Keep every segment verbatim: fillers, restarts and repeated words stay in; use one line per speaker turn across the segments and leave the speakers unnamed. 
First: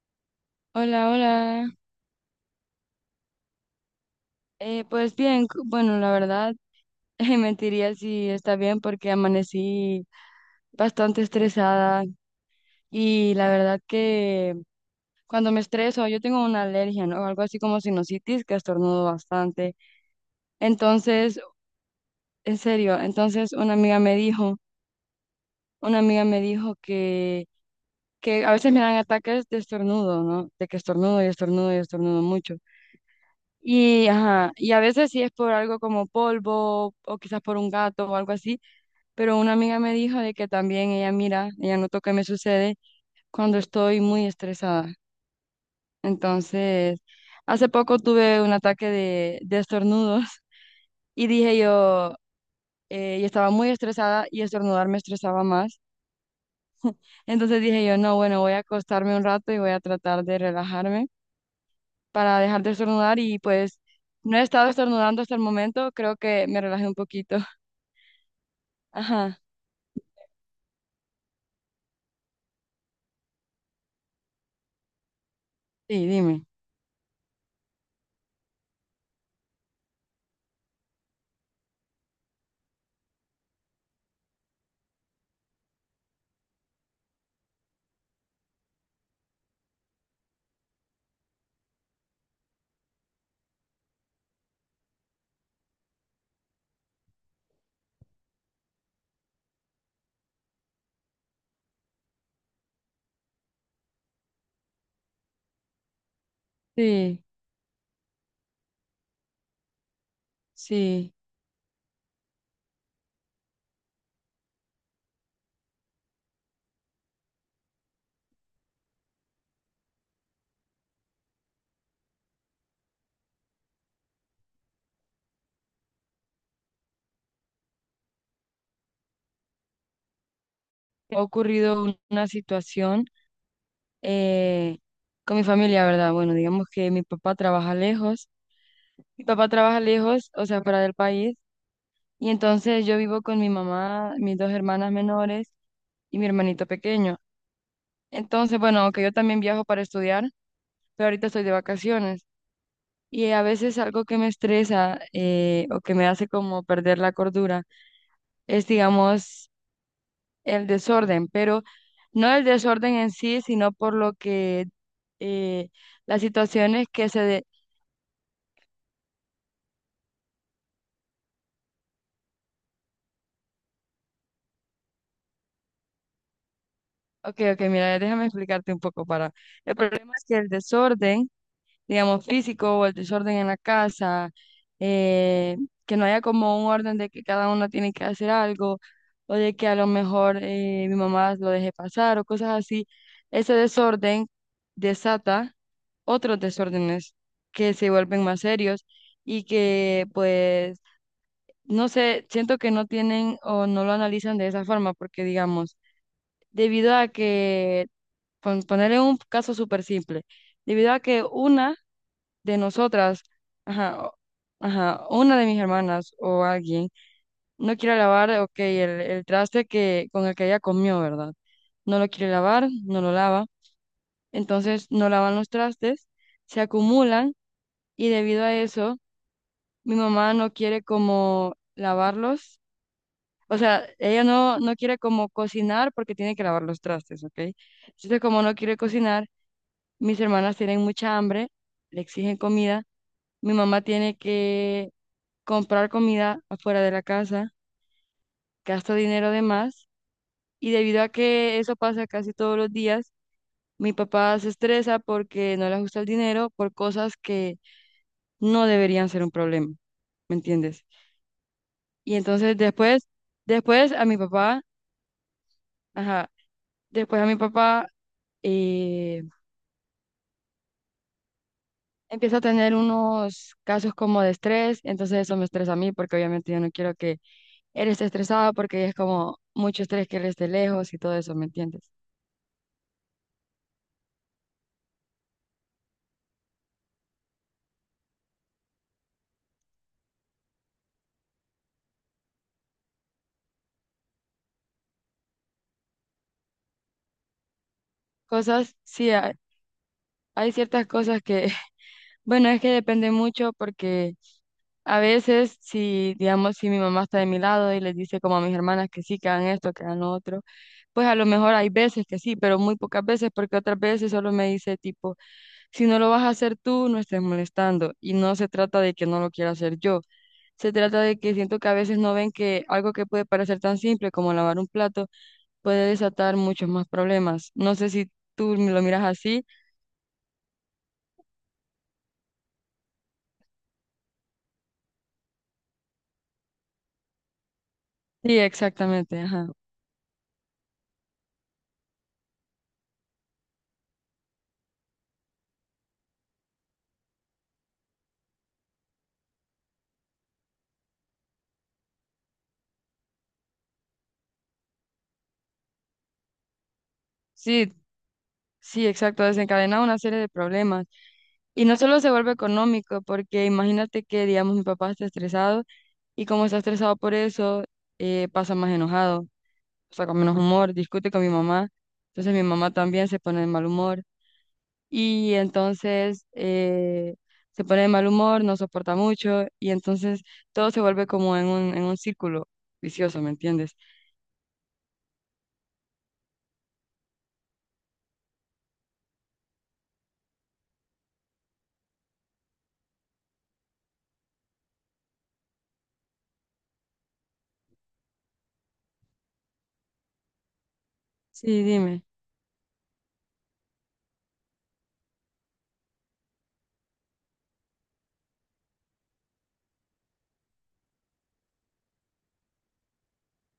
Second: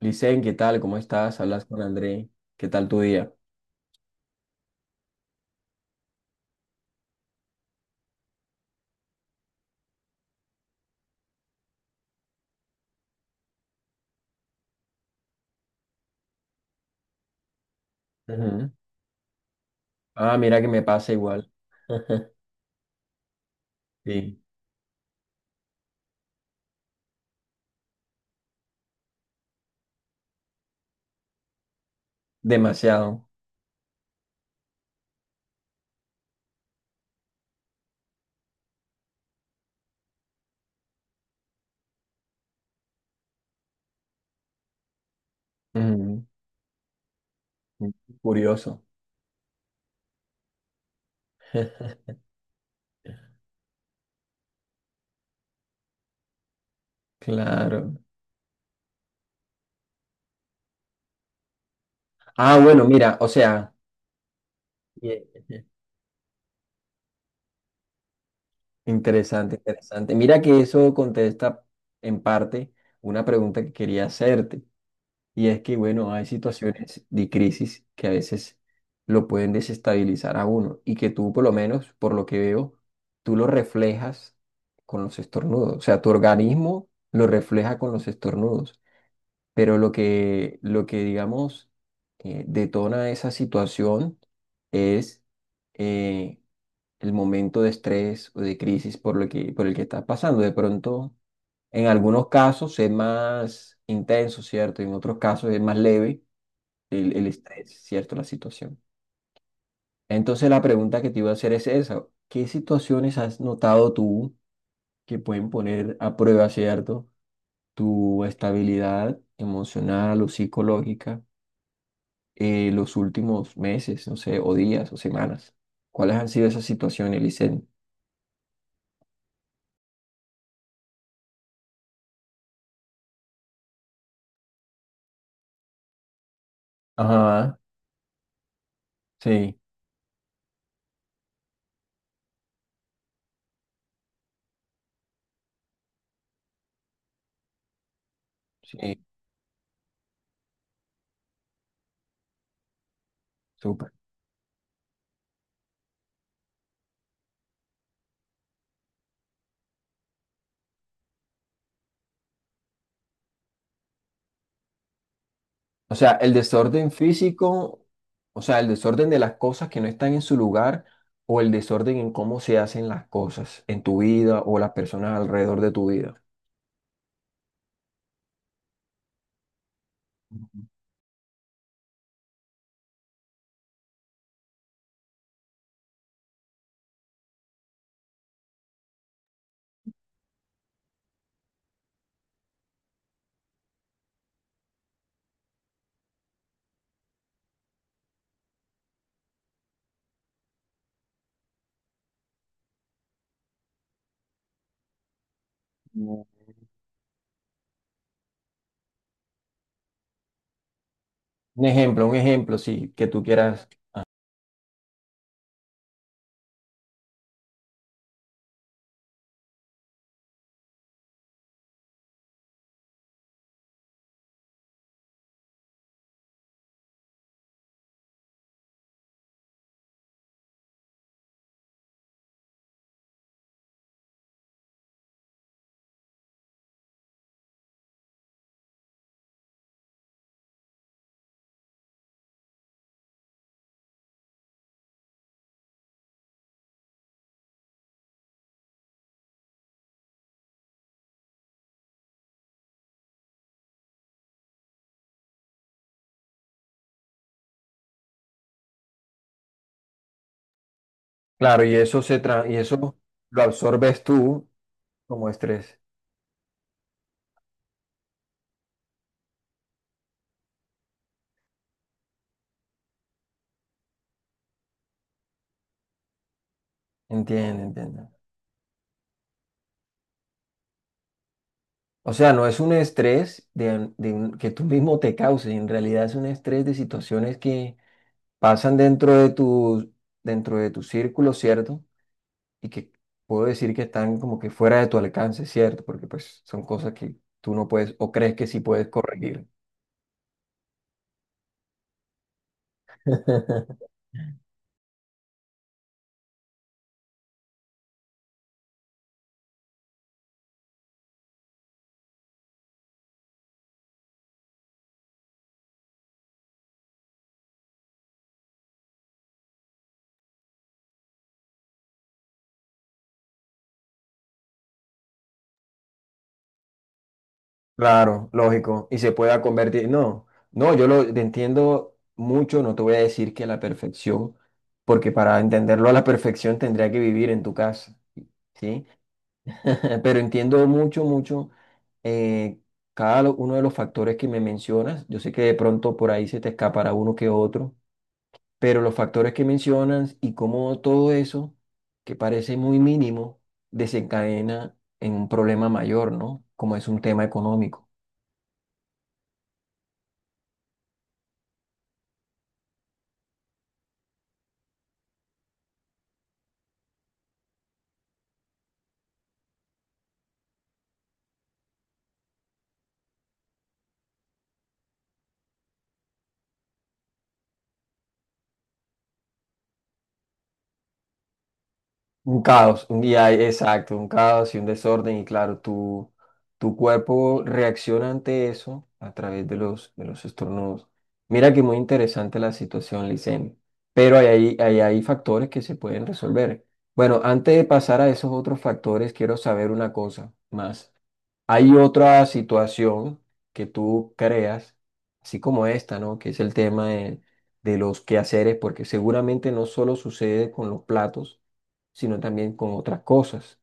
Licen, ¿qué tal? ¿Cómo
Hola,
estás? Hablas
hola.
con André. ¿Qué tal tu día?
Eh, pues bien, cu- bueno, la verdad, eh, mentiría si está bien porque amanecí bastante estresada y la verdad que cuando me estreso, yo tengo una alergia, ¿no? Algo así como sinusitis que
Ujú.
estornudo bastante.
Ah, mira que me pasa
Entonces,
igual.
en serio, entonces una amiga me
Sí,
dijo, una amiga me dijo que, que a veces me dan ataques de estornudo, ¿no? De que estornudo y estornudo y estornudo mucho.
demasiado.
Y, ajá, y a veces sí es por algo como polvo o quizás por un gato o algo así. Pero una amiga me dijo de que también ella mira, ella notó que me sucede cuando estoy muy estresada. Entonces, hace
Ujú.
poco tuve un
Curioso.
ataque de, de estornudos. Y dije yo, eh, yo estaba muy estresada y estornudar me estresaba más. Entonces dije
Claro.
yo, no, bueno, voy a acostarme un rato y voy a tratar de relajarme para
Ah,
dejar de
bueno, mira,
estornudar,
o
y
sea.
pues no he estado estornudando hasta el
Bien.
momento, creo que me relajé un poquito. Ajá,
Interesante, interesante. Mira que eso contesta en parte una pregunta que quería hacerte. Y es que,
sí,
bueno, hay
dime.
situaciones de crisis que a veces lo pueden desestabilizar a uno y que tú, por lo menos, por lo que veo, tú lo reflejas con los estornudos. O sea, tu organismo lo refleja con los estornudos. Pero lo que, lo que digamos, eh, detona esa situación es, eh, el momento de estrés o de crisis por lo que, por el que estás pasando. De pronto, en algunos casos es más intenso, ¿cierto? En otros casos es más leve el,
Sí,
el estrés, ¿cierto? La situación. Entonces la pregunta que
sí.
te iba a hacer es esa. ¿Qué situaciones has notado tú que pueden poner a prueba, ¿cierto? Tu estabilidad emocional o psicológica, eh, los últimos meses, no sé, o días o semanas. ¿Cuáles han sido esas situaciones, Licen?
Ha ocurrido un- una situación eh, con mi familia, ¿verdad? Bueno, digamos que mi papá
Ajá,
trabaja lejos, mi papá
sí.
trabaja lejos, o sea, fuera del país, y entonces yo vivo con mi mamá, mis dos hermanas menores y mi hermanito pequeño. Entonces,
Sí,
bueno, aunque yo también viajo para estudiar, pero ahorita estoy de vacaciones. Y a veces
súper.
algo que me estresa, eh, o que me hace como perder la cordura, es, digamos, el desorden, pero no el desorden en sí, sino por lo que eh,
O sea,
las
el
situaciones
desorden
que se...
físico, o sea, el desorden de las cosas que no están en su lugar o el desorden en cómo se hacen las cosas en tu vida o las personas alrededor de tu vida.
Ok, ok, mira, déjame explicarte un poco para... El problema es que el desorden, digamos, físico o el desorden en la casa, eh, que no haya como un orden de que cada uno tiene que hacer algo o de que a lo mejor eh, mi mamá lo deje pasar o cosas así, ese desorden desata otros desórdenes que se vuelven más serios y que pues, no sé, siento que no tienen o no lo analizan de esa forma porque, digamos,
No.
debido a que pon- ponerle un caso súper simple, debido a que
Un
una
ejemplo, un
de
ejemplo, sí, que
nosotras,
tú quieras.
ajá, o- ajá, una de mis hermanas o alguien no quiere lavar, ok, el, el traste que, con el que ella comió, ¿verdad? No lo quiere lavar, no lo lava, entonces no lavan los trastes, se acumulan y debido a eso, mi mamá no quiere como lavarlos. O sea, ella no, no quiere como cocinar porque tiene que lavar los trastes, ¿ok? Entonces, como no quiere cocinar, mis hermanas tienen mucha hambre, le exigen comida. Mi mamá tiene que comprar comida afuera de la casa, gasta dinero de más. Y debido a que eso pasa casi todos los días, mi papá se estresa porque no le gusta el dinero por cosas que no deberían ser un problema. ¿Me entiendes?
Claro, y eso
Y
se tra- y
entonces
eso
después,
lo
después
absorbes
a mi
tú
papá,
como estrés.
ajá, después a mi papá eh, empieza a tener unos casos como de estrés, entonces eso me estresa a mí porque obviamente yo no quiero que
Entiende,
él
entiende.
está estresado porque es como mucho estrés que él esté lejos y todo eso, ¿me entiendes?
O sea, no es un estrés de, de un- que tú mismo te causes, en realidad es un estrés de situaciones que pasan dentro de tu, dentro de tu círculo, ¿cierto? Y que puedo decir que están como que fuera de tu alcance, ¿cierto? Porque pues son cosas que tú no puedes o crees que sí
Cosas,
puedes
sí, hay,
corregir.
hay ciertas cosas que, bueno, es que depende mucho porque a veces si, digamos, si mi mamá está de mi lado y les dice como a mis hermanas que sí, que hagan esto, que hagan lo otro, pues a lo mejor hay veces que sí, pero muy pocas veces porque otras veces solo me dice tipo, si no lo vas a hacer tú, no estés molestando. Y no se trata de que no lo quiera hacer yo. Se trata de que siento que a veces no ven que algo que puede parecer tan simple como lavar un plato, puede desatar muchos más problemas. No sé si
Claro,
tú
lógico,
lo
y
miras
se pueda
así.
convertir. No, no, yo lo te entiendo mucho, no te voy a decir que a la perfección, porque para entenderlo a la perfección tendría que vivir en tu casa,
Sí,
¿sí?
exactamente, ajá.
Pero entiendo mucho, mucho, eh, cada lo- uno de los factores que me mencionas. Yo sé que de pronto por ahí se te escapará uno que otro, pero los factores que mencionas y cómo todo eso, que parece muy mínimo, desencadena en un problema mayor, ¿no? Como es un tema
Sí,
económico.
sí, exacto, desencadena una serie de problemas. Y no solo se vuelve económico, porque imagínate que, digamos, mi papá está estresado y como está estresado por eso, eh, pasa más enojado, o sea, con menos humor, discute con mi mamá. Entonces mi mamá también se pone de mal humor y entonces eh, se pone de mal humor, no soporta mucho y entonces todo se vuelve como en un, en un
Un
círculo
caos, un
vicioso,
día,
¿me entiendes?
exacto, un caos y un desorden. Y claro, tu, tu cuerpo reacciona ante eso a través de los, de los estornudos. Mira que muy interesante la situación, Licen. Pero hay, ahí- ahí hay factores que se pueden resolver. Bueno, antes de pasar a esos otros factores, quiero saber una cosa más.
Sí,
Hay
dime.
otra situación que tú creas, así como esta, ¿no? Que es el tema de, de los quehaceres, porque seguramente no solo sucede con los platos, sino también con otras cosas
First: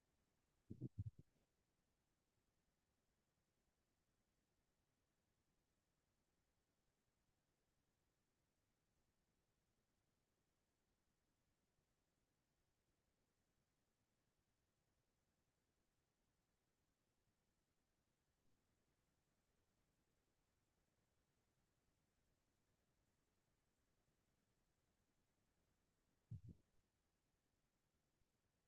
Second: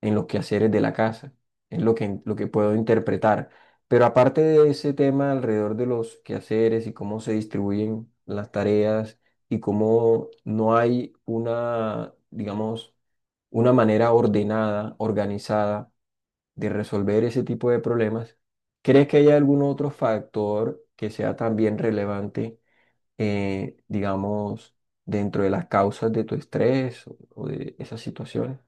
en los quehaceres de la casa. Es lo que, lo que puedo interpretar. Pero aparte de ese tema alrededor de los quehaceres y cómo se distribuyen las tareas y cómo no hay una, digamos, una manera ordenada, organizada de resolver ese tipo de problemas, ¿crees que hay algún otro factor que sea también relevante, eh, digamos, dentro de las causas de tu estrés o, o de esas situaciones?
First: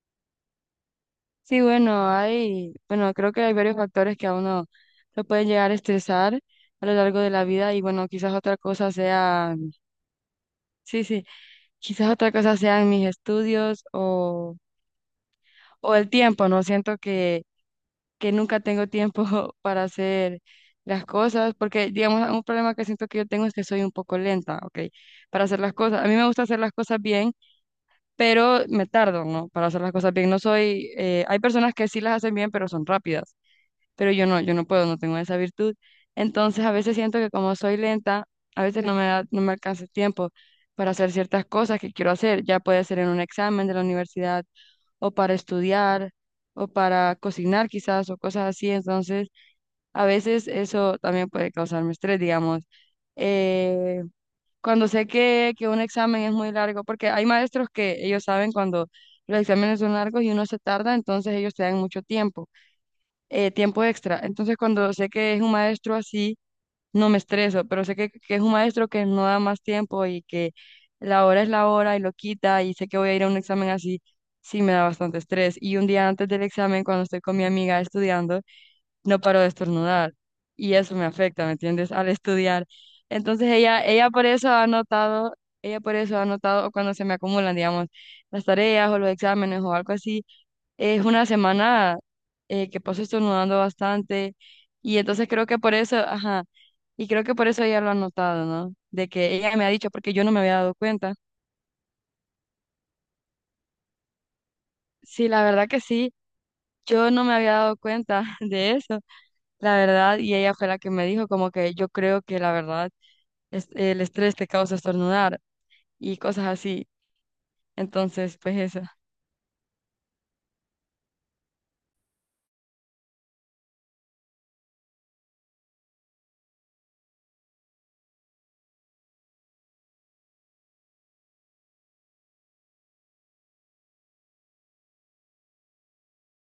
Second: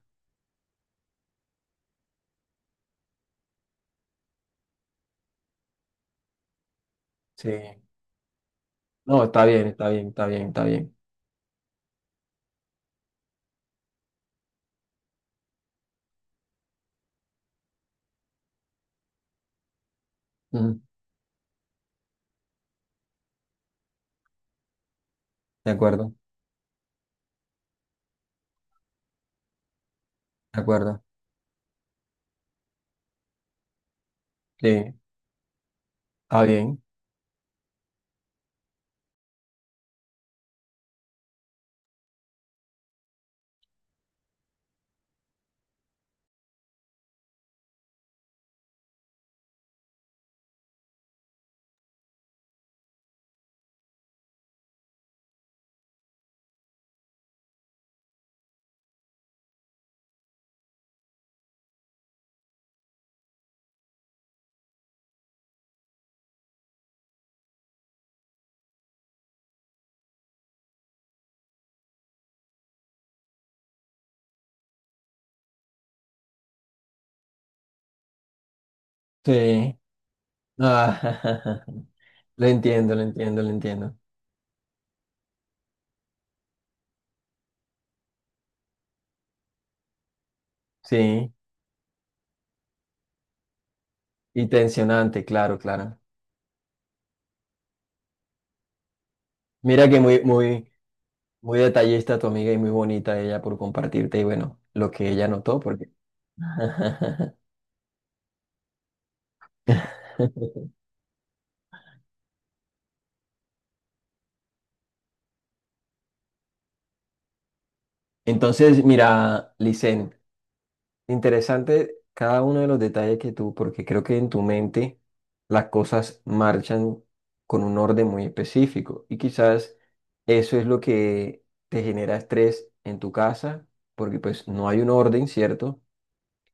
Sí, bueno, hay, bueno, creo que hay varios factores que a uno lo pueden llegar a estresar a lo largo de la
Sí.
vida y bueno, quizás otra cosa
No, está
sea,
bien, está bien, está bien, está bien.
sí, sí, quizás otra cosa sean mis estudios o, o el tiempo, ¿no? Siento que, que nunca tengo tiempo para hacer
Ujú.
las cosas porque, digamos, un problema que siento que yo tengo es que soy un poco lenta, ¿ok? Para hacer
De
las cosas. A
acuerdo,
mí me gusta hacer las cosas bien, pero me tardo, ¿no? Para hacer las cosas bien. No
de
soy,
acuerdo.
eh, hay personas que sí las hacen bien, pero son rápidas. Pero yo no, yo no puedo,
Sí,
no tengo esa virtud.
está
Entonces a
bien.
veces siento que como soy lenta, a veces no me da, no me alcanza el tiempo para hacer ciertas cosas que quiero hacer, ya puede ser en un examen de la universidad o para estudiar o para cocinar quizás o cosas así. Entonces a veces eso también puede causarme estrés, digamos. Eh, Cuando sé que, que un examen es muy largo, porque hay maestros que ellos saben cuando los exámenes son largos y uno se tarda, entonces ellos te dan mucho tiempo eh, tiempo extra. Entonces, cuando sé que es un maestro así, no me estreso, pero sé que, que es un maestro que no da más tiempo y que la hora es la hora y lo quita y sé que voy a ir a un examen así, sí me da bastante estrés. Y un día antes del examen, cuando estoy con mi amiga estudiando, no paro de
Sí.
estornudar y eso me afecta, ¿me
Ah,
entiendes? Al
lo
estudiar.
entiendo, lo entiendo,
Entonces,
lo
ella,
entiendo.
ella por eso ha notado... Ella por eso ha notado cuando se me acumulan, digamos, las tareas o los exámenes o algo así, es una
Sí,
semana eh, que paso estornudando bastante
y
y
tensionante,
entonces creo que
claro,
por eso,
claro.
ajá, y creo que por eso ella lo ha notado, ¿no? De que ella me ha dicho
Mira que
porque
muy,
yo no me había
muy,
dado cuenta.
Muy detallista tu amiga y muy bonita ella por compartirte y bueno, lo que
Sí,
ella
la
notó,
verdad que
porque...
sí, yo no me había dado cuenta de eso, la verdad, y ella fue la que me dijo como que yo creo que la verdad es el estrés te causa estornudar y cosas así. Entonces, pues eso.
Entonces, mira, Licen, interesante cada uno de los detalles que tú, porque creo que en tu mente las cosas marchan con un orden muy específico y quizás eso es lo que te genera estrés en tu casa, porque pues no hay un orden, ¿cierto?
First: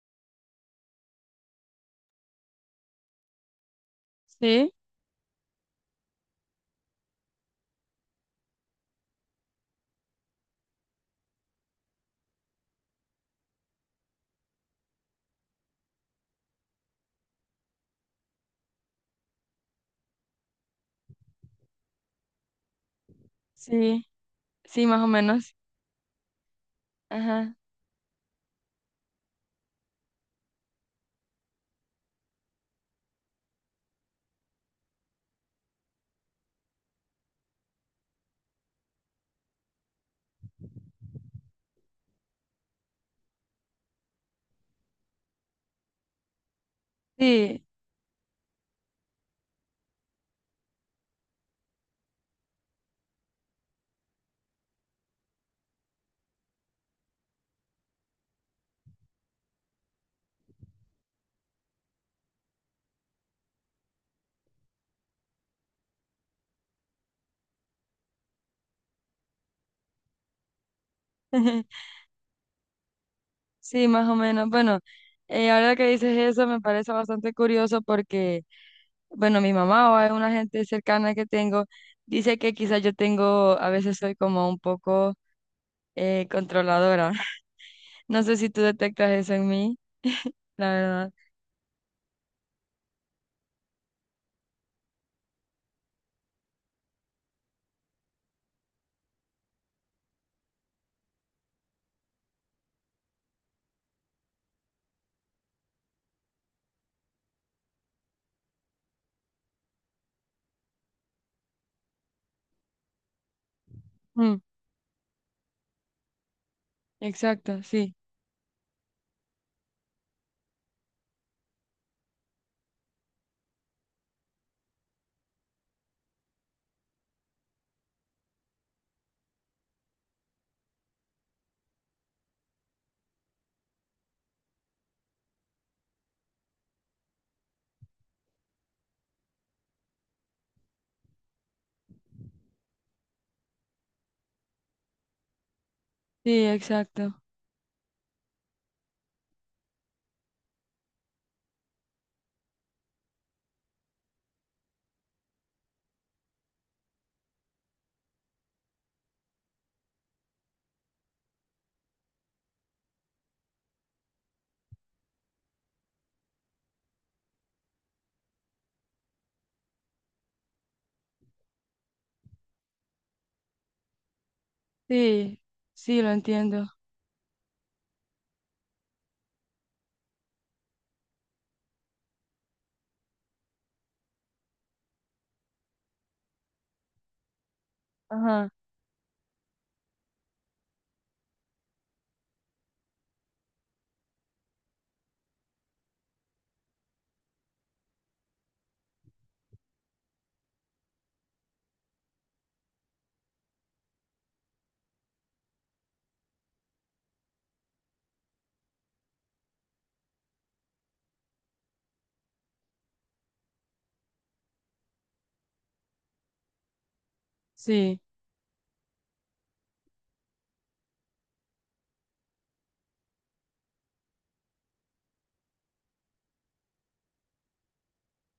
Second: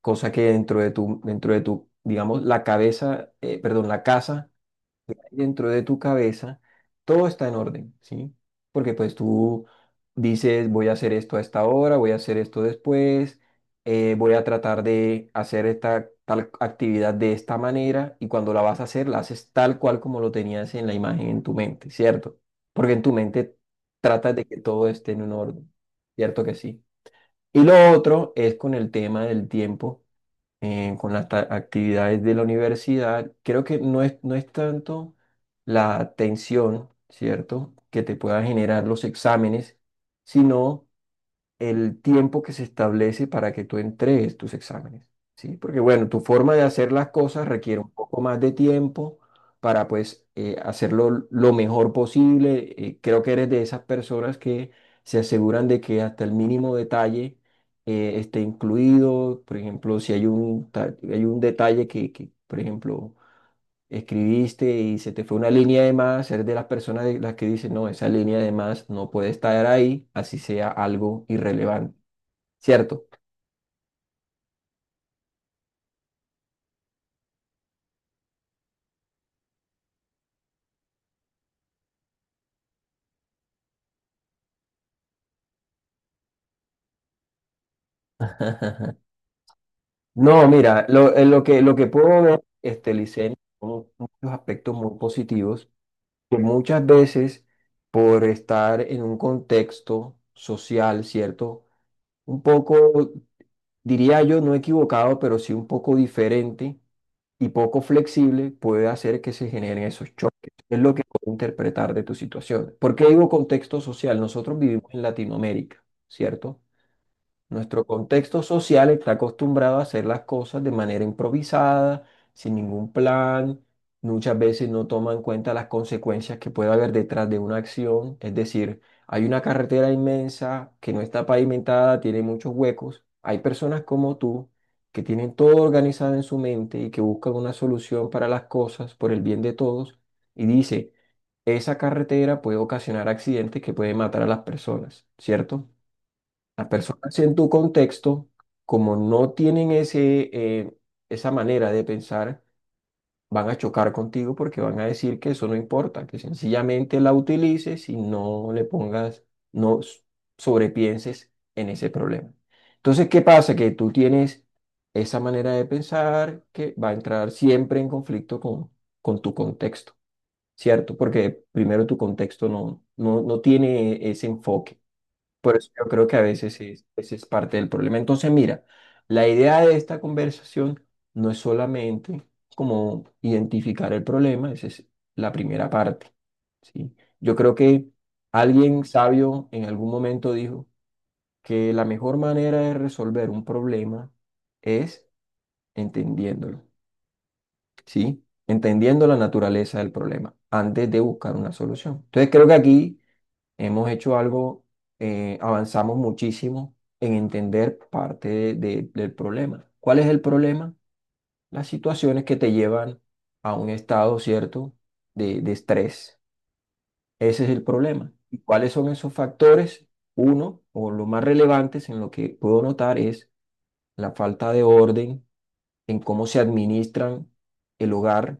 Cosa que dentro de tu, dentro de tu, digamos, la cabeza, eh, perdón, la casa,
Sí,
dentro de tu cabeza, todo está en orden, ¿sí? Porque pues tú dices, voy a hacer esto a esta hora, voy a hacer esto después, eh, voy a tratar de hacer esta tal actividad de esta manera y cuando la vas a hacer, la haces tal cual como lo tenías en la imagen en tu mente, ¿cierto? Porque en tu mente
sí,
tratas de que
sí,
todo
más o
esté en un
menos.
orden, ¿cierto que sí?
Ajá.
Y lo otro es con el tema del tiempo, eh, con las ta- actividades de la universidad. Creo que no es, no es tanto la tensión, ¿cierto?, que te puedan generar los exámenes, sino el tiempo que se establece para que tú entregues tus exámenes, ¿sí? Porque bueno, tu forma de hacer las cosas
Sí.
requiere un poco más de tiempo para pues, eh, hacerlo lo mejor posible. Eh, creo que eres de esas personas que se aseguran de que hasta el mínimo detalle eh, esté incluido. Por ejemplo, si hay un, ta- hay un detalle que, que, por ejemplo, escribiste y se te fue una línea de más, eres de las personas de las que dicen, no, esa línea de más no puede estar ahí, así sea algo irrelevante. ¿Cierto?
Sí, más o menos. Bueno, eh, ahora que dices eso me parece bastante curioso porque, bueno, mi mamá o alguna gente cercana que tengo dice que quizás yo tengo, a veces soy como un poco eh, controladora. No sé si tú detectas eso en mí,
No,
la
mira,
verdad.
lo, eh, lo que, lo que puedo ver, este, Licen, son muchos aspectos muy positivos, que muchas veces por estar en un contexto social, ¿cierto? Un poco, diría yo, no equivocado, pero sí un poco diferente y poco flexible, puede hacer que se generen esos choques. Es lo que puedo interpretar de tu situación. ¿Por qué digo contexto social?
Mm,
Nosotros vivimos en Latinoamérica, ¿cierto?
exacto,
Nuestro
sí,
contexto social está acostumbrado a hacer las cosas de manera improvisada, sin ningún plan. Muchas veces no toma en cuenta las consecuencias que puede haber detrás de una acción. Es decir, hay una carretera inmensa que no está pavimentada, tiene muchos huecos. Hay personas como tú que tienen todo organizado en su mente y que buscan una solución para las cosas por el bien de todos y dice, esa carretera puede ocasionar accidentes que pueden matar a las personas, ¿cierto?
sí,
Las personas
exacto.
en tu contexto, como no tienen ese, eh, esa manera de pensar, van a chocar contigo porque van a decir que eso no importa, que sencillamente la utilices y no le pongas, no s- sobrepienses en ese problema. Entonces, ¿qué pasa? Que tú tienes esa manera de pensar que va a entrar siempre en conflicto con, con tu contexto, ¿cierto? Porque primero tu contexto no, no, no tiene ese enfoque.
Sí,
Por eso yo
sí,
creo
lo
que a veces
entiendo.
es, ese es parte del problema. Entonces, mira, la idea de esta conversación no es solamente como identificar el problema, esa es la primera parte, ¿sí? Yo creo que
Ajá,
alguien sabio en algún momento dijo que la mejor manera de resolver un problema es entendiéndolo, ¿sí? Entendiendo la naturaleza del problema antes de buscar una solución. Entonces, creo que aquí Hemos hecho algo, eh, avanzamos muchísimo en entender parte de- de- del problema. ¿Cuál es el problema? Las situaciones que te llevan a un estado, ¿cierto?, de, de estrés. Ese es el
sí,
problema. ¿Y cuáles son esos factores? Uno, o lo más relevantes en lo que puedo notar es la falta de orden en cómo se administran el hogar,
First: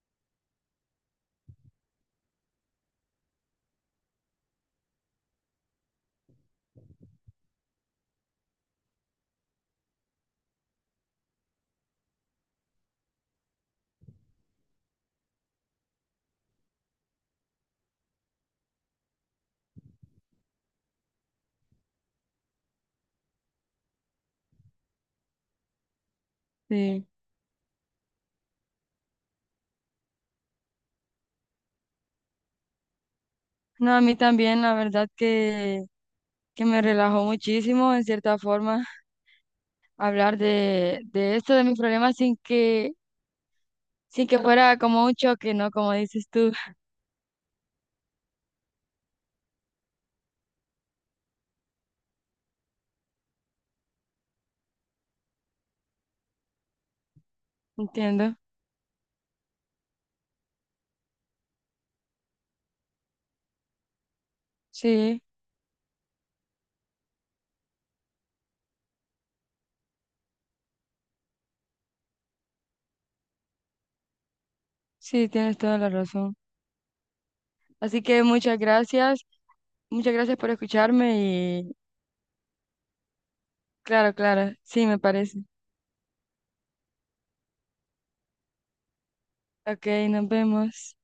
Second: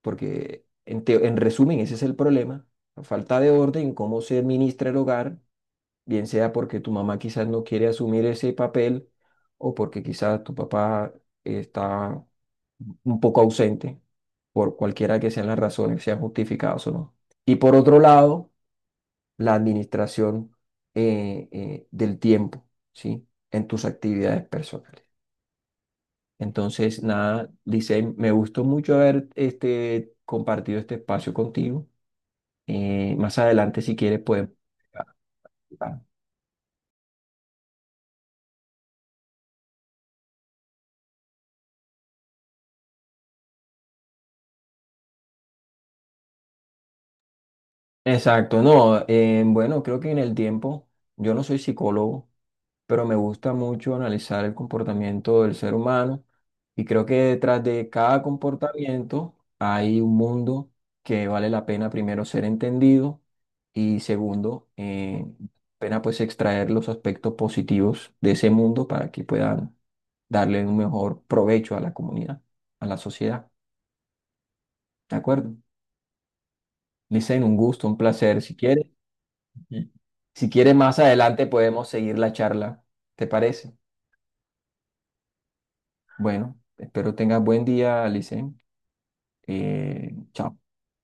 porque en, teo- en resumen ese es el problema, la falta de orden en cómo se administra el hogar, bien sea porque tu mamá quizás no quiere asumir ese papel o porque quizás tu papá está un poco ausente, por cualquiera que sean las razones, sean justificadas o no. Y por otro lado, la administración, eh, eh, del tiempo, ¿sí? En tus actividades personales. Entonces,
sí.
nada, dice, me gustó mucho haber este, compartido este espacio contigo. Eh, más adelante,
No,
si
a mí
quieres, podemos...
también, la verdad que, que me relajó muchísimo en cierta forma. Hablar de, de esto, de mis problemas, sin que, sin que fuera como un choque, ¿no? Como dices tú,
Exacto, no, eh, bueno, creo que en el tiempo, yo no soy psicólogo, pero me gusta mucho analizar el comportamiento del ser humano y creo que detrás de cada
entiendo.
comportamiento hay un mundo que vale la pena primero ser entendido y segundo,
Sí,
eh, pena pues extraer los aspectos positivos de ese mundo para que puedan darle un mejor provecho a a la la comunidad, a la sociedad. De
sí,
acuerdo.
tienes toda la razón.
un un gusto, un
Así que
placer, si
muchas
quieres,
gracias,
Mm.
muchas gracias
Si
por
quieres, más
escucharme
adelante
y
podemos seguir la charla. ¿Te parece?
claro, claro, sí, me parece.
Bueno, espero tengas buen día, Alicen.
Ok,
Eh,
nos
chao.
vemos.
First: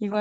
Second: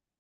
Igual.